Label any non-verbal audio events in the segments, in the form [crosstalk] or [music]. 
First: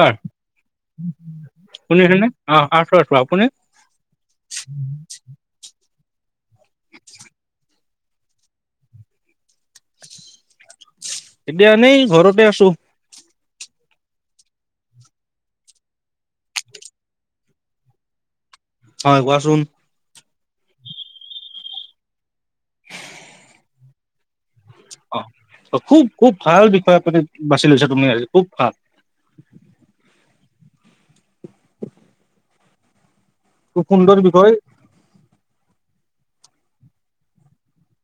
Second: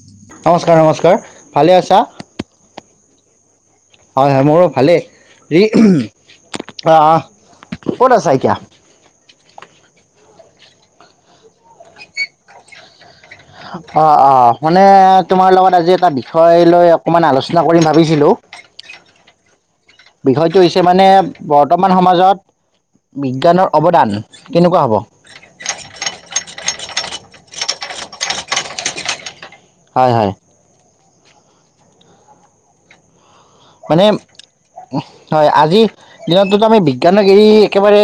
হয় নমস্কাৰ নমস্কাৰ ভালে আছা। শুনিছেনে অ আছো আছো আপুনি হয় হয় মোৰো ভালেই হেৰি - আহ কত আছা ইকিয়া? এতিয়া এনেই ঘৰতে আছো। অ অ মানে তোমাৰ লগত আজি এটা বিষয় লৈ অকমান আলোচনা কৰি ভাবিছিলো। হয় কোৱাচোন। বিষয়টো হৈছে মানে বৰ্তমান সমাজত বিজ্ঞানৰ অৱদান। কেনেকুৱা হ'ব অ খুব খুব ভাল বিষয়ে আপুনি বাছি লৈছা তুমি আজ খুব ভাল। হয় হয়। খুব মানে, সুন্দৰ বিষয় হয়। আজিৰ দিনততো আমি বিজ্ঞানক এৰি একেবাৰে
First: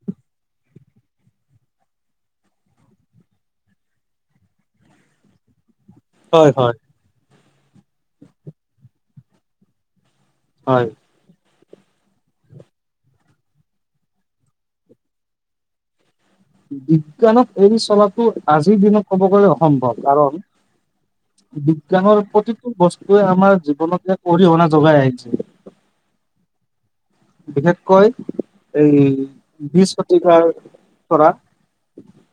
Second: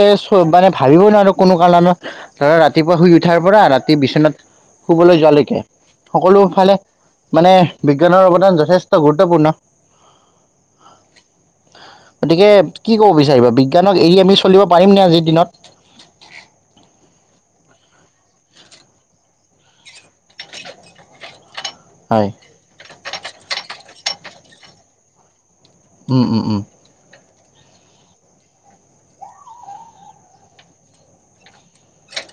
মানে ভাবিবই নোৱাৰো কোনো কাৰণত ৰাতিপুৱা শুই উঠাৰ পৰা ৰাতি বিচনাত শুবলৈ যোৱালৈকে। সকলো হয় হয় ফালে মানে বিজ্ঞানৰ অৱদান যথেষ্ট গুৰুত্বপূৰ্ণ। হয়। [unintelligible] গতিকে কি ক'ব বিচাৰিবা বিজ্ঞানক এৰি আমি চলিব পাৰিমনে আজিৰ দিনত বিজ্ঞানক এৰি চলাটো আজিৰ দিনত ক'ব গ'লে অসম্ভৱ, কাৰণ বিজ্ঞানৰ হয় প্ৰতিটো বস্তুৱে আমাৰ জীৱনত এক অৰিহণা জোগাই আহিছে। উম, উম, উম। বিশেষকৈ এই বিশ শতিকাৰ পৰা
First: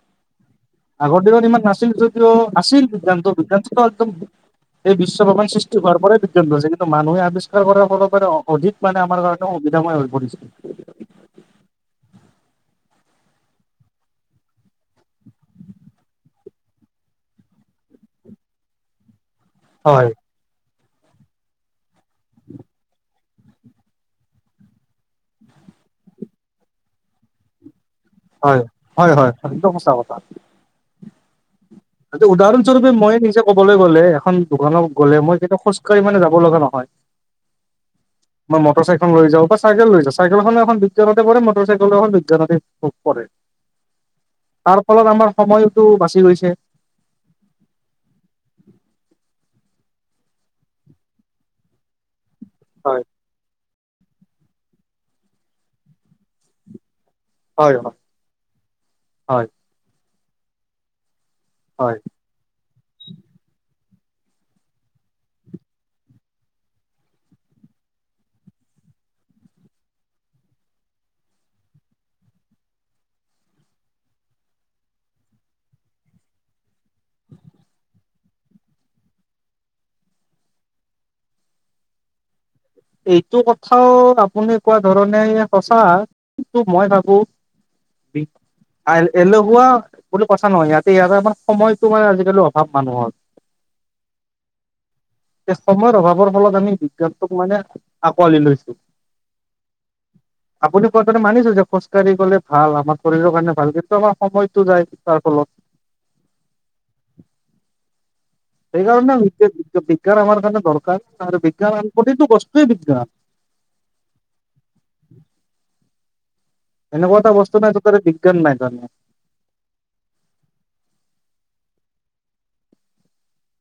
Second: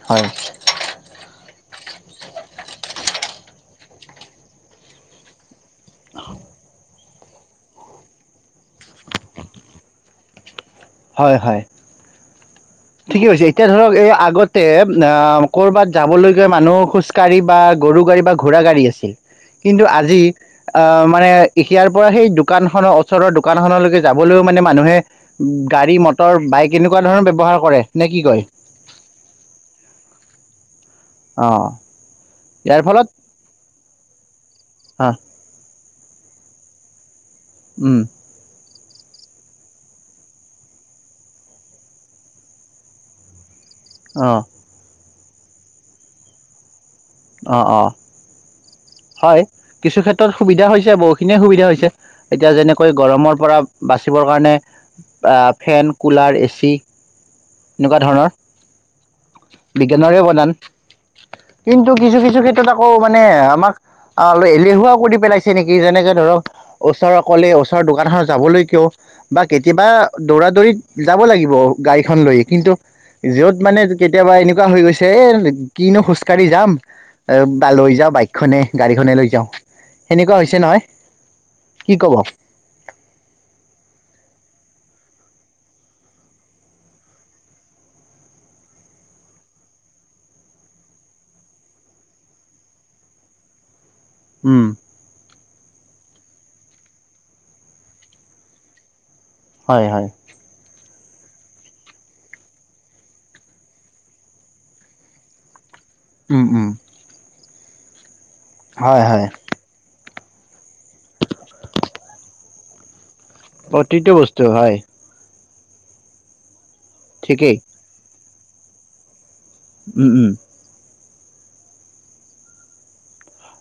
হয়। আগৰ দিনত ইমান নাছিল যদিও, আছিল বিজ্ঞান বিজ্ঞানটো একদম এই বিশ্ব ভগৱান সৃষ্ট হোৱাৰ পৰাই বিজ্ঞান আছে ন মানুহে আৱিষ্কাৰ কৰাৰ ফলৰ পৰা অধিক মানে আমাৰ কাৰণ সুবিধাময় হৈ পৰিছে। হয়, হয়। ঠিকে কৈছে, এতিয়া ধৰক এই আগতে অ' ক'ৰবাত যাবলৈ গৈ মানুহ খোজ কঢ়ি বা গৰু গাড়ী বা ঘোঁৰা গাড়ী আছিল। কিন্তু, হয় আজি আহ মানে এতিয়াৰ পৰা সেই দোকান খনত ওচৰৰ দোকানখনলৈকে যাবলৈও মানে মানুহে গাড়ী, মটৰ, বাইক এনেকুৱা ধৰণৰ ব্যৱহাৰ কৰে। নে কি কয় হয়, হয়, হয় একদম সঁচা কথা। অহ' উদাহৰণ স্বৰূপে মই নিজে ক'বলৈ গ'লে এখন দোকানক অ গ'লে মই কেতিয়াও খোজ কাঢ়ি মানে যাব লগা নহয়। উম। মই মটৰ চাইকেল লৈ যাওঁ বা চাইকেল লৈ যাওঁ। চাইকেলখনেও এখন বিজ্ঞানতে পৰে, মটৰ চাইকেলোও এখন বিজ্ঞানতে ভ পৰে। অ তাৰফলত আমাৰ সময়তটো বাচি গৈছে। অঁ অঁ, হয় কিছু ক্ষেত্ৰত সুবিধা হৈছে বহুখিনিয়ে সুবিধা হৈছে। এতিয়া যেনেকৈ হয় গৰমৰ পৰা বাচিবৰ কাৰণে ফেন কুলাৰ এ চি। হয় হয়। এনেকুৱা ধৰণৰ হয় বিজ্ঞানৰে অৱদান। হয়। কেইটাত আকৌ মানে আমাক। অ এলেহুৱা কৰি পেলাইছে নেকি যেনেকে ধৰক ওচৰৰ অকলে ওচৰৰ দোকানখন যাবলৈ কেয়ো। বা কেতিয়াবা দৌৰা দৌৰিত যাব লাগিব গাড়ীখন লৈ কিন্তু, ভিৰত মানে কেতিয়াবা এনেকুৱা হৈ গৈছে এ কিনো খোজ কাঢ়ি যাম। বা লৈ যাওঁ বাইক। খনে গাড়ীখনে লৈ যাওঁ সেনেকুৱা হৈছে নহয় কি ক'ব। এইটো কথাও আপুনি কোৱাৰ ধৰণে সঁচা কিন্তু মই ভাবো। বি, এলেহুৱা বুলি কথা নহয় ইয়াতে ইয়তে মানে সময়তটো মানে আজিকালি অভাৱ মানুহৰ। [inaudible] উম চিষ্টেমৰ অভাৱৰ ফলত আমি বিজ্ঞানটোক মানে আঁকোৱালি লৈছো। হয় হয়। তোৰ কথা মানিছো যে খোজকাঢ়ি গ'লে ভাল আমাৰ শৰীৰৰ কাৰণে ভাল কিন্তু আমাৰ সময়টো যায় তাৰ ফলত। উম উম। হয় সেইকাৰণে হয় আমি [unintelligible] বিজ্ঞান আমাৰ কাৰণে দৰকাৰ আৰু বিজ্ঞান আমি প্ৰতিটো বস্তুৱেই বিজ্ঞান। প্ৰতিটো বস্তু হয়। এনেকুৱা এটা বস্তু ঠিকেই। নাই য'ত তাতে বিজ্ঞান নাই তাত। উম উম।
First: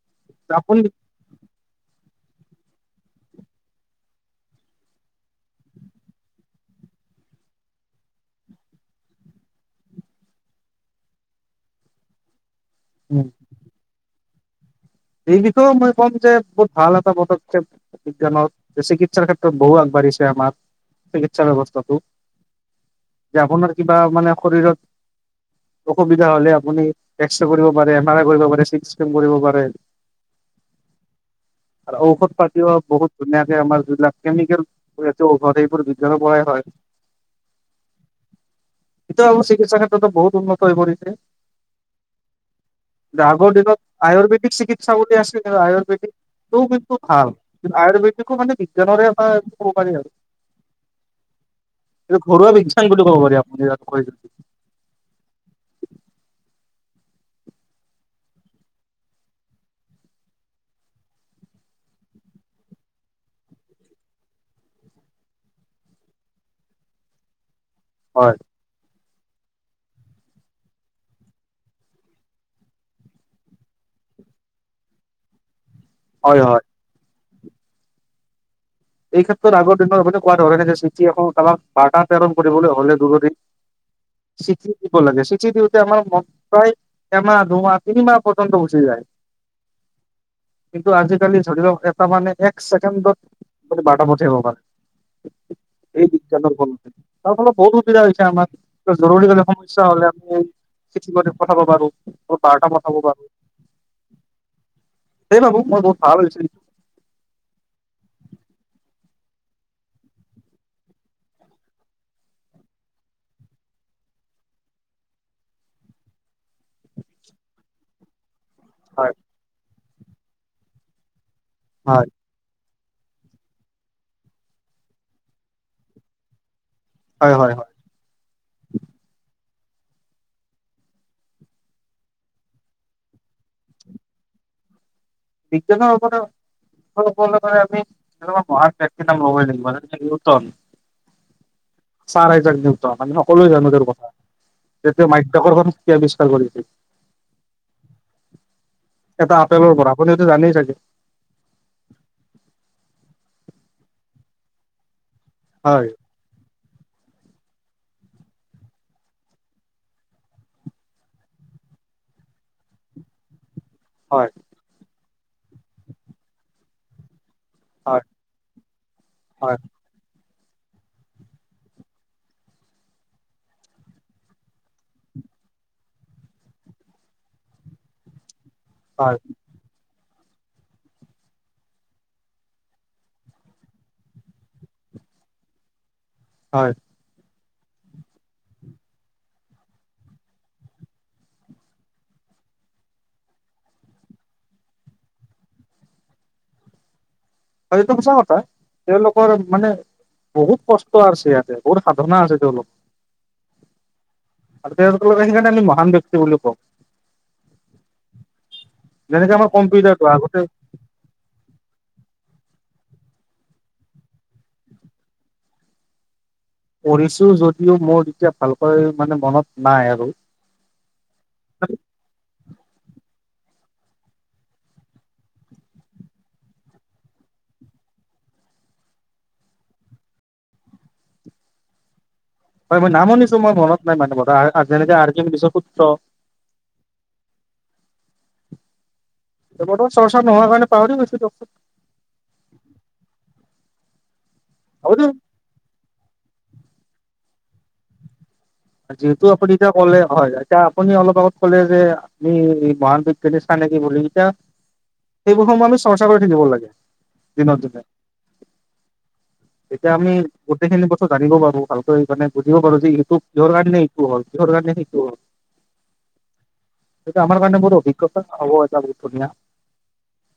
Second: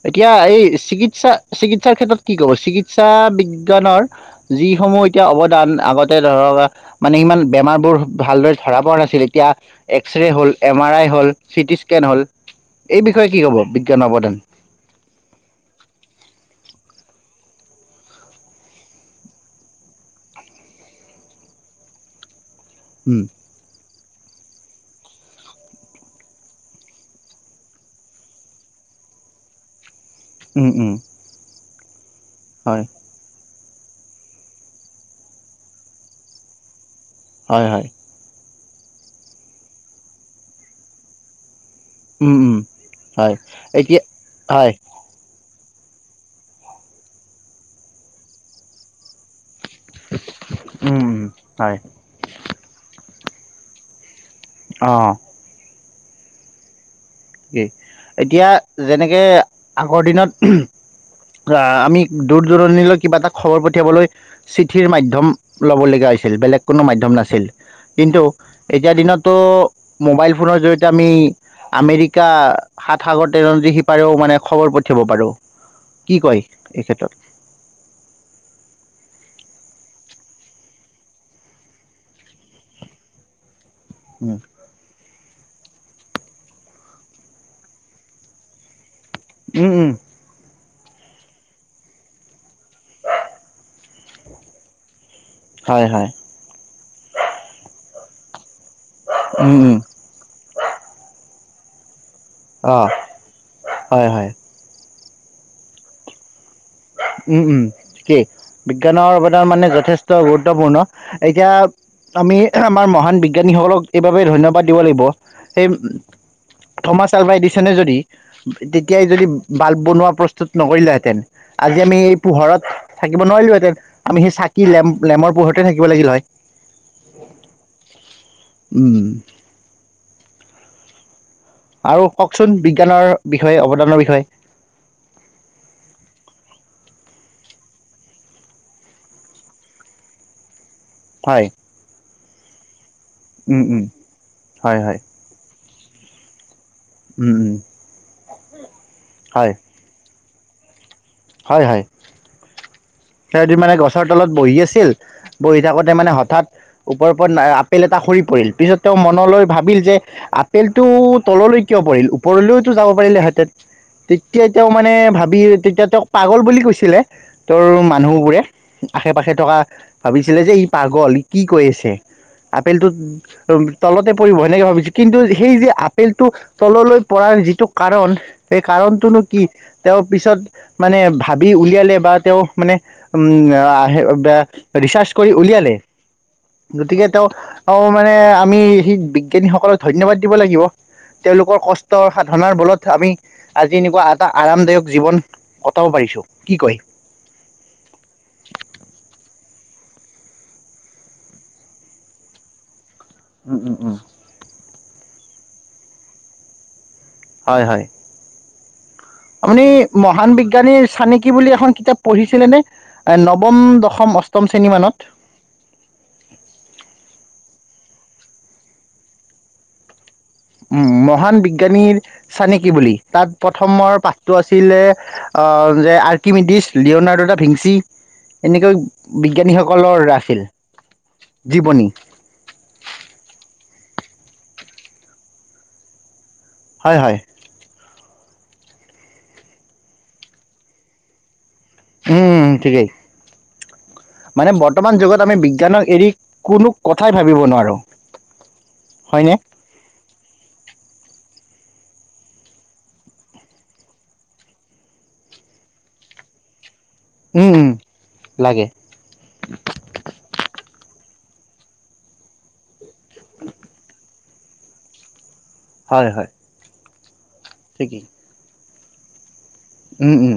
এতিয়া এই আপুনি চিকিৎসা চিকিৎসাৰ ক্ষেত্ৰত কি ক'ব চিকিৎসা বিজ্ঞানৰ যিসমূহ এতিয়া অৱদান আগতে ধৰক মানে ইমান বেমাৰবোৰ ভালদৰে ধৰা পৰা নাছিল, এতিয়া এক্সৰে হ'ল, এম আৰ আই হ'ল, চিটি স্কেন হ'ল এই বিষয়ে কি হ'ব বিজ্ঞান অৱদান? এই বিষয়েও মই ক'ম যে বহুত ভাল এটা পদক্ষেপ বিজ্ঞানৰ, চিকিৎসাৰ ক্ষেত্ৰত বহু আগবাঢ়ি ছে আমাক চিকিৎসা ব্যৱস্থাটো, উম তে আপোনাৰ কি বা মানে শৰীৰত অসুবিধা হ'লে আপুনি এক্সৰে কৰিব পাৰে, এম আৰ আই কৰিব পাৰে, চিটিস্কেন কৰিব পাৰে। উম উম। আৰু ঔষধ পাতিও হয়। বহুত ধুনীয়া। এই আমাৰ যিবিলাক কেমিকেল সেটো ঔষধ এইবোৰ বিজ্ঞান পৰাই হয়। হয় হয়। এইটো আৰু চিকিৎসা ক্ষেত্ৰতো বহুত উন্নত হৈ পৰিছে। উম উম হয় আগৰ দিনত এতিয়া আয়ুৰ্বেদিক হয় চিকিৎ চাবলৈ আছে যে আয়ুৰ্বেদিকটো ও কিন্তু ভাল, আয়ুৰ্বেদিকো মানে বিজ্ঞানৰে এটা ক'ব পাৰি আৰু, উম উম হয় এইটো ঘৰুৱা বিজ্ঞান বুলি ক'ব পাৰি, আপুনি যাক কয়। অহ। ঠিকেই এতিয়া যেনেকে আগৰ দিনত আহ, আমি দূৰ-দূৰণিলৈ কিবা এটা খবৰ পঠিয়াবলৈ চিঠিৰ মাধ্যম ল'ব লগীয়া আ ছিল, বেলেগ কোনো মাধ্যম নাছিল। কিন্তু, হয়, এতিয়া দিনতো মোবাইল ফোনৰ জৰিয়তে আমি আমেৰিক কা সাত সাগৰ তেৰ নদীৰ সিপাৰেও মানে খবৰ পঠিয়াব পাৰো। কি কয় হয়, হয়। এই ক্ষেত্ৰত? এই ক্ষেত্ৰত আগৰ দিনৰ কোৱা ধৰেণে যে চিঠি এখন কাবাক বাৰ্তা প্ৰেৰণ কৰিবলৈ হ'লে জৰুৰী উম চিঠি দিব লাগে চি চিঠি দিওঁতে আমাৰ কম প্ৰায় এমাহ দুমাহ তিনিমাহ পৰ্যন্ত গুচি যায়। উম উম। কিন্তু আজিকালি ধৰি লওক এটা মানে এক ছেকেণ্ডত বাৰ্তা পঠিয়াব পাৰে। হয় এই হয় বিজ্ঞানৰ ফল, তাৰ ফলত বহুত সুবিধা হৈছে আমাৰ। জৰুৰীকালীন সমস্যা হ'লে আমি কৰি পঠাব পাৰোঁ। মই বাৰ্তা অঁ পঠাব পাৰোঁ। হয় হয় সেয়ে ভাবোঁ, মই বহুত ভাল হৈছিল। উম উম, ঠিকেই। বিজ্ঞানৰ অৱদান মানে যথেষ্ট গুৰুত্বপূৰ্ণ। এতিয়া আমি আমাৰ মহান বিজ্ঞানীসকলক এইবাবে ধন্যবাদ দিব লাগিব। এই থমাছ আলভা এডিচনে যদি তেতিয়াই হয় যদি বাল্ব বনোৱা প্ৰস্তুত নকৰিলেহেঁতেন, আজি আমি হয় এই পোহৰত থাকিব নোৱাৰিলোহেঁতেন, আমি সেই চাকি-লেম্প লেমৰ পোহৰতে থাকিব লাগিল হয়। হয় হয় হয় উম। আৰু কওকচোন বিজ্ঞানৰ বিষয়ে, অৱদানৰ বিষয়ে। বিজ্ঞানৰ অৱদান বিজ্ঞানৰ ওপৰত আমি এনেকোৱা মহান ব্যক্তিৰ নাম লবৈ লাগিব নিউটন হয়। চাৰ আইজাক নিউটন আমি সকলোৱে উম জানো উম তেওঁৰ কথা হয় যে হয় তেওঁ মাধ্যকৰ্ষণৰ শক্তি আৱিষ্কাৰ কৰিছিল। উম। এটা হয় আপেলৰ পৰা, আপুনিতো জানেই চাগে। হয় হয়, সিহঁতি মানে গছৰ তলত বহি আছিল, বহি হয় থাকোতে মানে হঠাৎ। ওপৰৰ পৰা আপেল এটা সৰি পৰিল। পিছত তেওঁ মনলৈ ভাবিল যে আপেলটো তললৈ কিয়, পৰিল ওপৰলৈতো যাব পাৰিল হেতঁন। হয় তেতিয়া তেওঁ মানে ভাবি তেতিয়া তেওঁক পাগল বুলি কৈছিলে তেওঁৰ। হয় মানুহ বোৰে আশে- পাশে হয় থকা ভাবিছিলে যে ই পাগল ই কি কৈ আছে। আপেলটো তলতে পৰিব সেনেকে ভাবিছো কিন্তু সেই যে আপেলটো তললৈ পৰা যিটো কাৰণ সেই হয় হয় কাৰণটোনো কি তেওঁ পিছত মানে ভাবি উলিয়ালে বা তেওঁ মানে উম আহ ৰিচাৰ্চ কৰি উলিয়ালে হয় গতিকে তেওঁ অ' মানে আমি সি বিজ্ঞানীসকলক ধন্যবাদ দিব লাগিব তেওঁলোকৰ কষ্ট সাধনাৰ বলত আমি আজি এনেকুৱা এটা আৰামদায়ক জীৱন কটাব পাৰিম কি কয়? সেইটো সঁচা কথা তেওঁলোকৰ মানে বহুত কষ্ট আছে ইয়াতে বহুত সাধনা আছে তেওঁলোক উম উম উম। আৰু সেইকাৰণে আমি মহান ব্যক্তি বুলি কও। হয় হয়। যেনেকে আমাৰ আপুনি কম্পিউটাৰটো মহান আগতে বিজ্ঞানীৰ চানিকি বুলি এখন কিতাপ পঢ়িছিলে নে? নৱম দশম অষ্টম শ্ৰেণী মানত। পঢ়িছো যদিও মোৰ এতিয়া ভালকৈ মানে মনত নাই আৰু। উম মহান বিজ্ঞানীৰ চানেকি বুলি তাত প্ৰথমৰ পাঠটো আছিলে যে আৰ্কিমিডিছ লিঅ'নাৰ্ড এটা ভিঞি। এনেকৈ বিজ্ঞানীসকলৰ আছিল জীৱনী। হয় মই নাম শুনিছো মই মনত নাই মানুহ যেনে আকিমিডিচৰ পুত্ৰ হয় হয়। বতমান চৰ্চা নহোৱাৰ কাৰণে পাহৰি গৈছো দিয়কচোন। উম, ঠিকেই মানে হ'ব বৰ্তমান দিয়ক যুগত আমি বিজ্ঞানক এৰি কোনো কথাই ভাবিব নোৱাৰোঁ। যিহেতু হয়নে? আপুনি এতিয়া ক'লে হয়, এতিয়া আপুনি অলপ আগত ক'লে যে আমি মহান বিজ্ঞানী চানেকি বুলি। সেইবোৰ সমানো চৰ্চা কৰি থাকিব লাগে। উম, দিনক উম, দিনে লাগে এতিয়া আমি গোটেই খিনি কথা জানিব পাৰোঁ। ভালকে মানে বুজিব পাৰোঁ যে ইউটিউব কিহৰ কাৰণে সেইটো হয়, হয়। সেইটো আমাৰ কাৰণে বহুত ঠিকেই অভিজ্ঞতা অৱহেলা বুলি ধুনীয়া উম, উম।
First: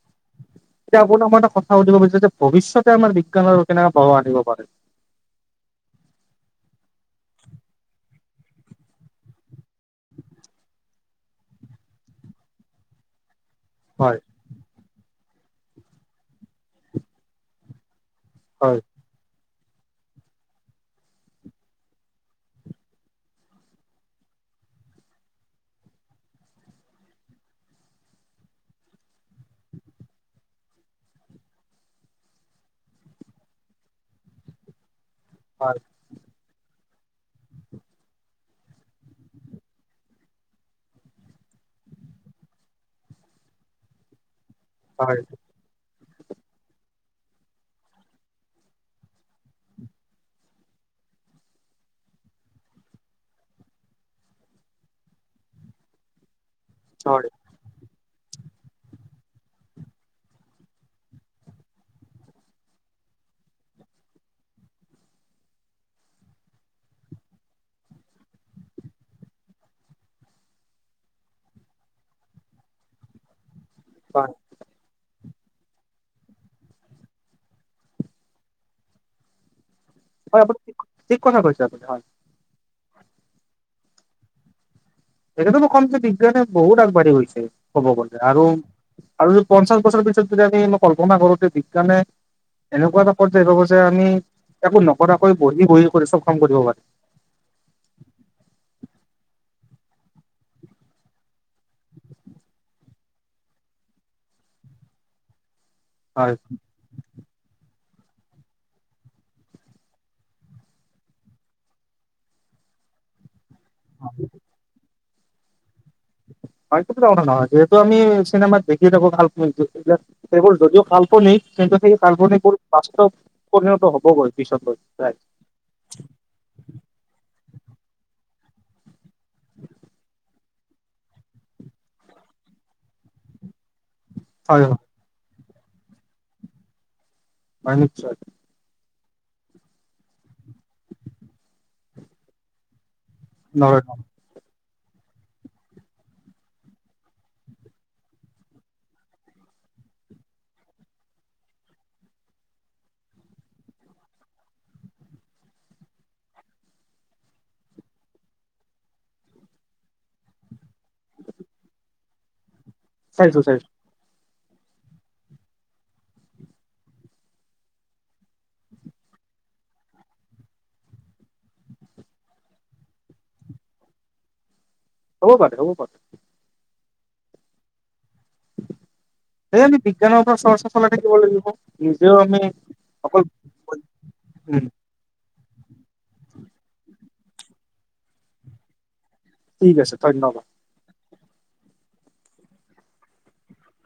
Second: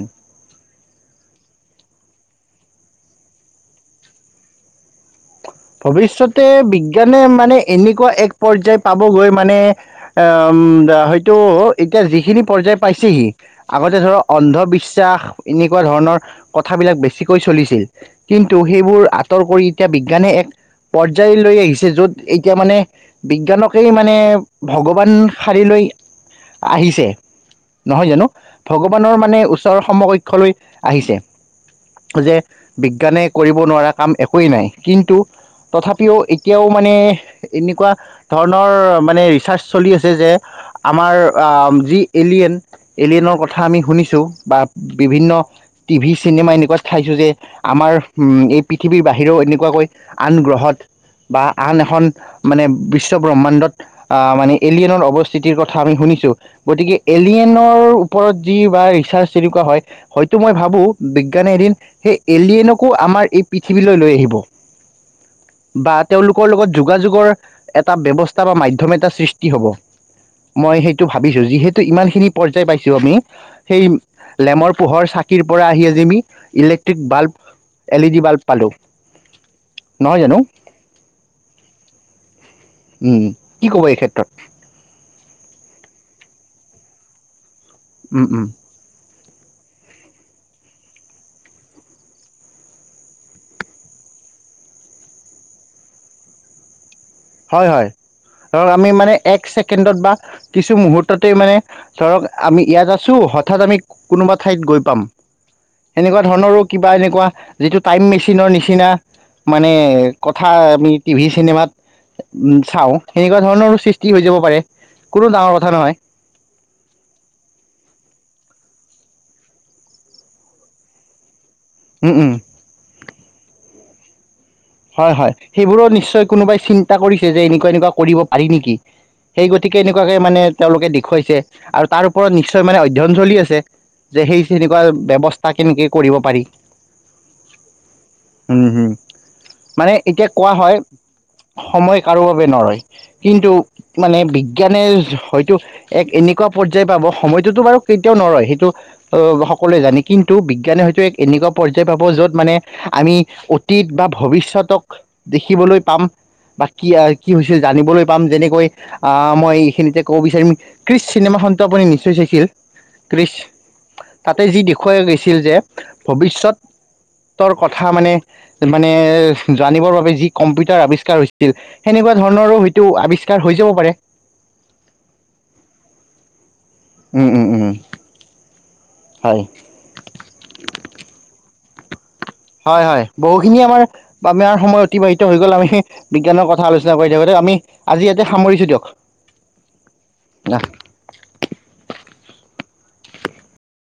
এতিয়া আপোনাক মই এটা কথা সুধিব বিচাৰিছোঁ যে ভৱিষ্যতে আমাৰ বিজ্ঞানৰ কেনে প্ৰভাব আনিব পাৰে? ভৱিষ্যতে বিজ্ঞানে মানে এনেকুৱা এক পৰ্যায় পাবগৈ মানে উম, হয়তো এতিয়া যিখিনি পৰ্যায় পাইছেহি। আগতে হয় ধৰক অন্ধবিশ্বাস এনেকুৱা ধৰণৰ কথাবিলাক বেছিকৈ চলিছিল। কিন্তু, হয় সেইবোৰ আঁতৰ কৰি এতিয়া বিজ্ঞানে এক পৰ্যায় লৈ আহিছে য'ত এতিয়া মানে বিজ্ঞানকেই মানে ভগৱান সাশ লৈ আহিছে। নহয় জানোঁ। ভগৱানৰ মানে ওচৰৰ সমকক্ষলৈ আহিছে। যে বিজ্ঞানে কৰিব নোৱাৰা কাম একোৱেই নাই। কিন্তু হয় তথাপিও এতিয়াও মানে এনেকুৱা ধৰণৰ মানে ৰিচাৰ্চ চলি আছে যে আমাৰ আহ যি এলিয়েন, এলিয়েনৰ কথা আমি শুনিছোঁ বা হয় বিভিন্ন টিভি চিনেমা এনেকুৱা চাইছোঁ যে আমাৰ এই পৃথিৱীৰ বাহিৰেও এনেকুৱাকৈ। আন গ্ৰহত বা আন এখন মানে বিশ্ব ব্ৰহ্মাণ্ডত আহ মানে এলিয়েনৰ অৱস্থিতিৰ কথা আমি শুনিছো গতিকে হয় এলিয়েনৰ ওপৰত যি বা ৰিচাৰ্চ তেনেকুৱা হয়তো মই ভাবো বিজ্ঞানে এদিন সেই এলিয়নকো আম আমাৰ এই পৃথিৱীলৈ লৈ আহিব। বা তেওঁলোকৰ লগত যোগাযোগৰ এটা ব্যৱস্থা বা মাধ্যম এটা সৃষ্টি হ'ব মই সেইটো ভাবিছোঁ যিহেতু ইমান খিনি পৰ্যায় পাইছো আমি সেই হয় লেমৰ পোহৰ চাকি চাকিৰ পৰা আহি আজি মি electric bulb L E D bulb পালোঁ। নহয় জানো হয় আপুনি‌ ঠিক কথা কৈছে আপুনি হয়। উ কি ক'ব এই ক্ষেত্ৰত। এটোকেই মই কম যে বিজ্ঞানে বহুত আগবাঢ়ি গৈছে। ক'ব গলে উম, আৰু উম, আৰু যদি পঞ্চাশ বছৰৰ পিছত যদি আমি কল্পনা কৰোতে বিজ্ঞানে এনেকুৱা এটা পৰ্যায় পাব যে আমি একো নকৰাকৈ বহি বহি কৰি চব কাম কৰিব পাৰি। হয় হয় ধৰক আমি মানে এক ছেকেণ্ডত বা কিছু মুহূৰ্ততেই মানে ধৰক আমি ইয়াত আছো হঠাৎ আমি কোনোবা ঠাইত গৈ পাম সেনেকুৱা হয় ধৰণৰো কিবা এনেকুৱা যিটো টাইম মেচিনৰ নিচিনা মানে কথা আমি টিভি চিনেমাত উ চাও সেনেকুৱা ধৰণৰো সৃষ্টি হৈ যাব পাৰে কোনো ডাঙৰ কথা নহয়। হয় সেইো ডাঙনা নহয়। যিহেতু আমি চিনেমাত দেখিয়ে থাকো কাল্পনিক এইাক সেইবোৰ যদিও কাল্পনিক সেই উম উম কাপ্লনিক বোৰ বাস্তৱ পৰিণত হবগৈ হয় হয় সেইবোৰো নিশ্চয় কোনোবাই চিন্তা কৰিছে যে এনেকুৱা এনেকুৱা কৰিব পাৰি নেকি। সেই গতিকে এনেকুৱাকে মানে তেওঁলোকে দেখুৱাইছে আৰু তাৰ ওপৰত নিশ্চয় মানে অধ্যয়ন চলি আছে। যে সেই হয় তেনেকুৱা ব্যৱস্থা কেনেকে কৰিব পাৰি হয় নিশ্চয় উম হম মানে এতিয়া কোৱা হয় সময় কাৰো বাবে নৰয় কিন্তু নহয় নহয় মানে বিজ্ঞান বিজ্ঞানে হয়তো এক এনেকুৱা পৰ্যায় পাব সময়টোোতো বাৰু কেতিয়াও নৰয় সেইটো অ সকলোৱে জানে কিন্তু বিজ্ঞানে হয়তো এক এনেকুৱা পৰ্যায় পাব য'ত মানে আমি অতীত বা ভৱিষ্যত তক দেখিবলৈ পাম। বা কি কি হৈ হৈছে জানিবলৈ পাম যেনেকৈ আহ মই এইখিনিতে কব বিচাৰিম ক্ৰিষ্ট চিনেমা টো আপুনি‌ নিশ্চয় চাইছিল। ক্ৰিছ চাইছোঁ চাইছোঁ তাতে যি দেখুৱাই গৈছিল যে ভৱিষ্যত ৰ কথা মানে মানে জানিবৰ বাবে যি কম্পিউটাৰ আৱিষ্কাৰ হৈছিল। সেনেকুৱা ধৰণৰো হয়তো আৱিষ্কাৰ হৈ যাব পাৰে। [inaudible] হ'ব পাৰে হ'ব পাৰে। উম, উম, উম হয়। আমি বিজ্ঞানৰ ওপৰত চৰ্চা চলাই থাকিব লাগিব। নিজেও আমি হয় হয় অকল বহুখিনি আমাৰ আমাৰ উম সময় অতিবাহিত হৈ গ'ল আমি বিজ্ঞানৰ কথা আলোচনা কৰি থাকোঁতে আমি আজি এতিয়া সামৰিছো দিয়ক। ঠিক আছে ধন্যবাদ। অ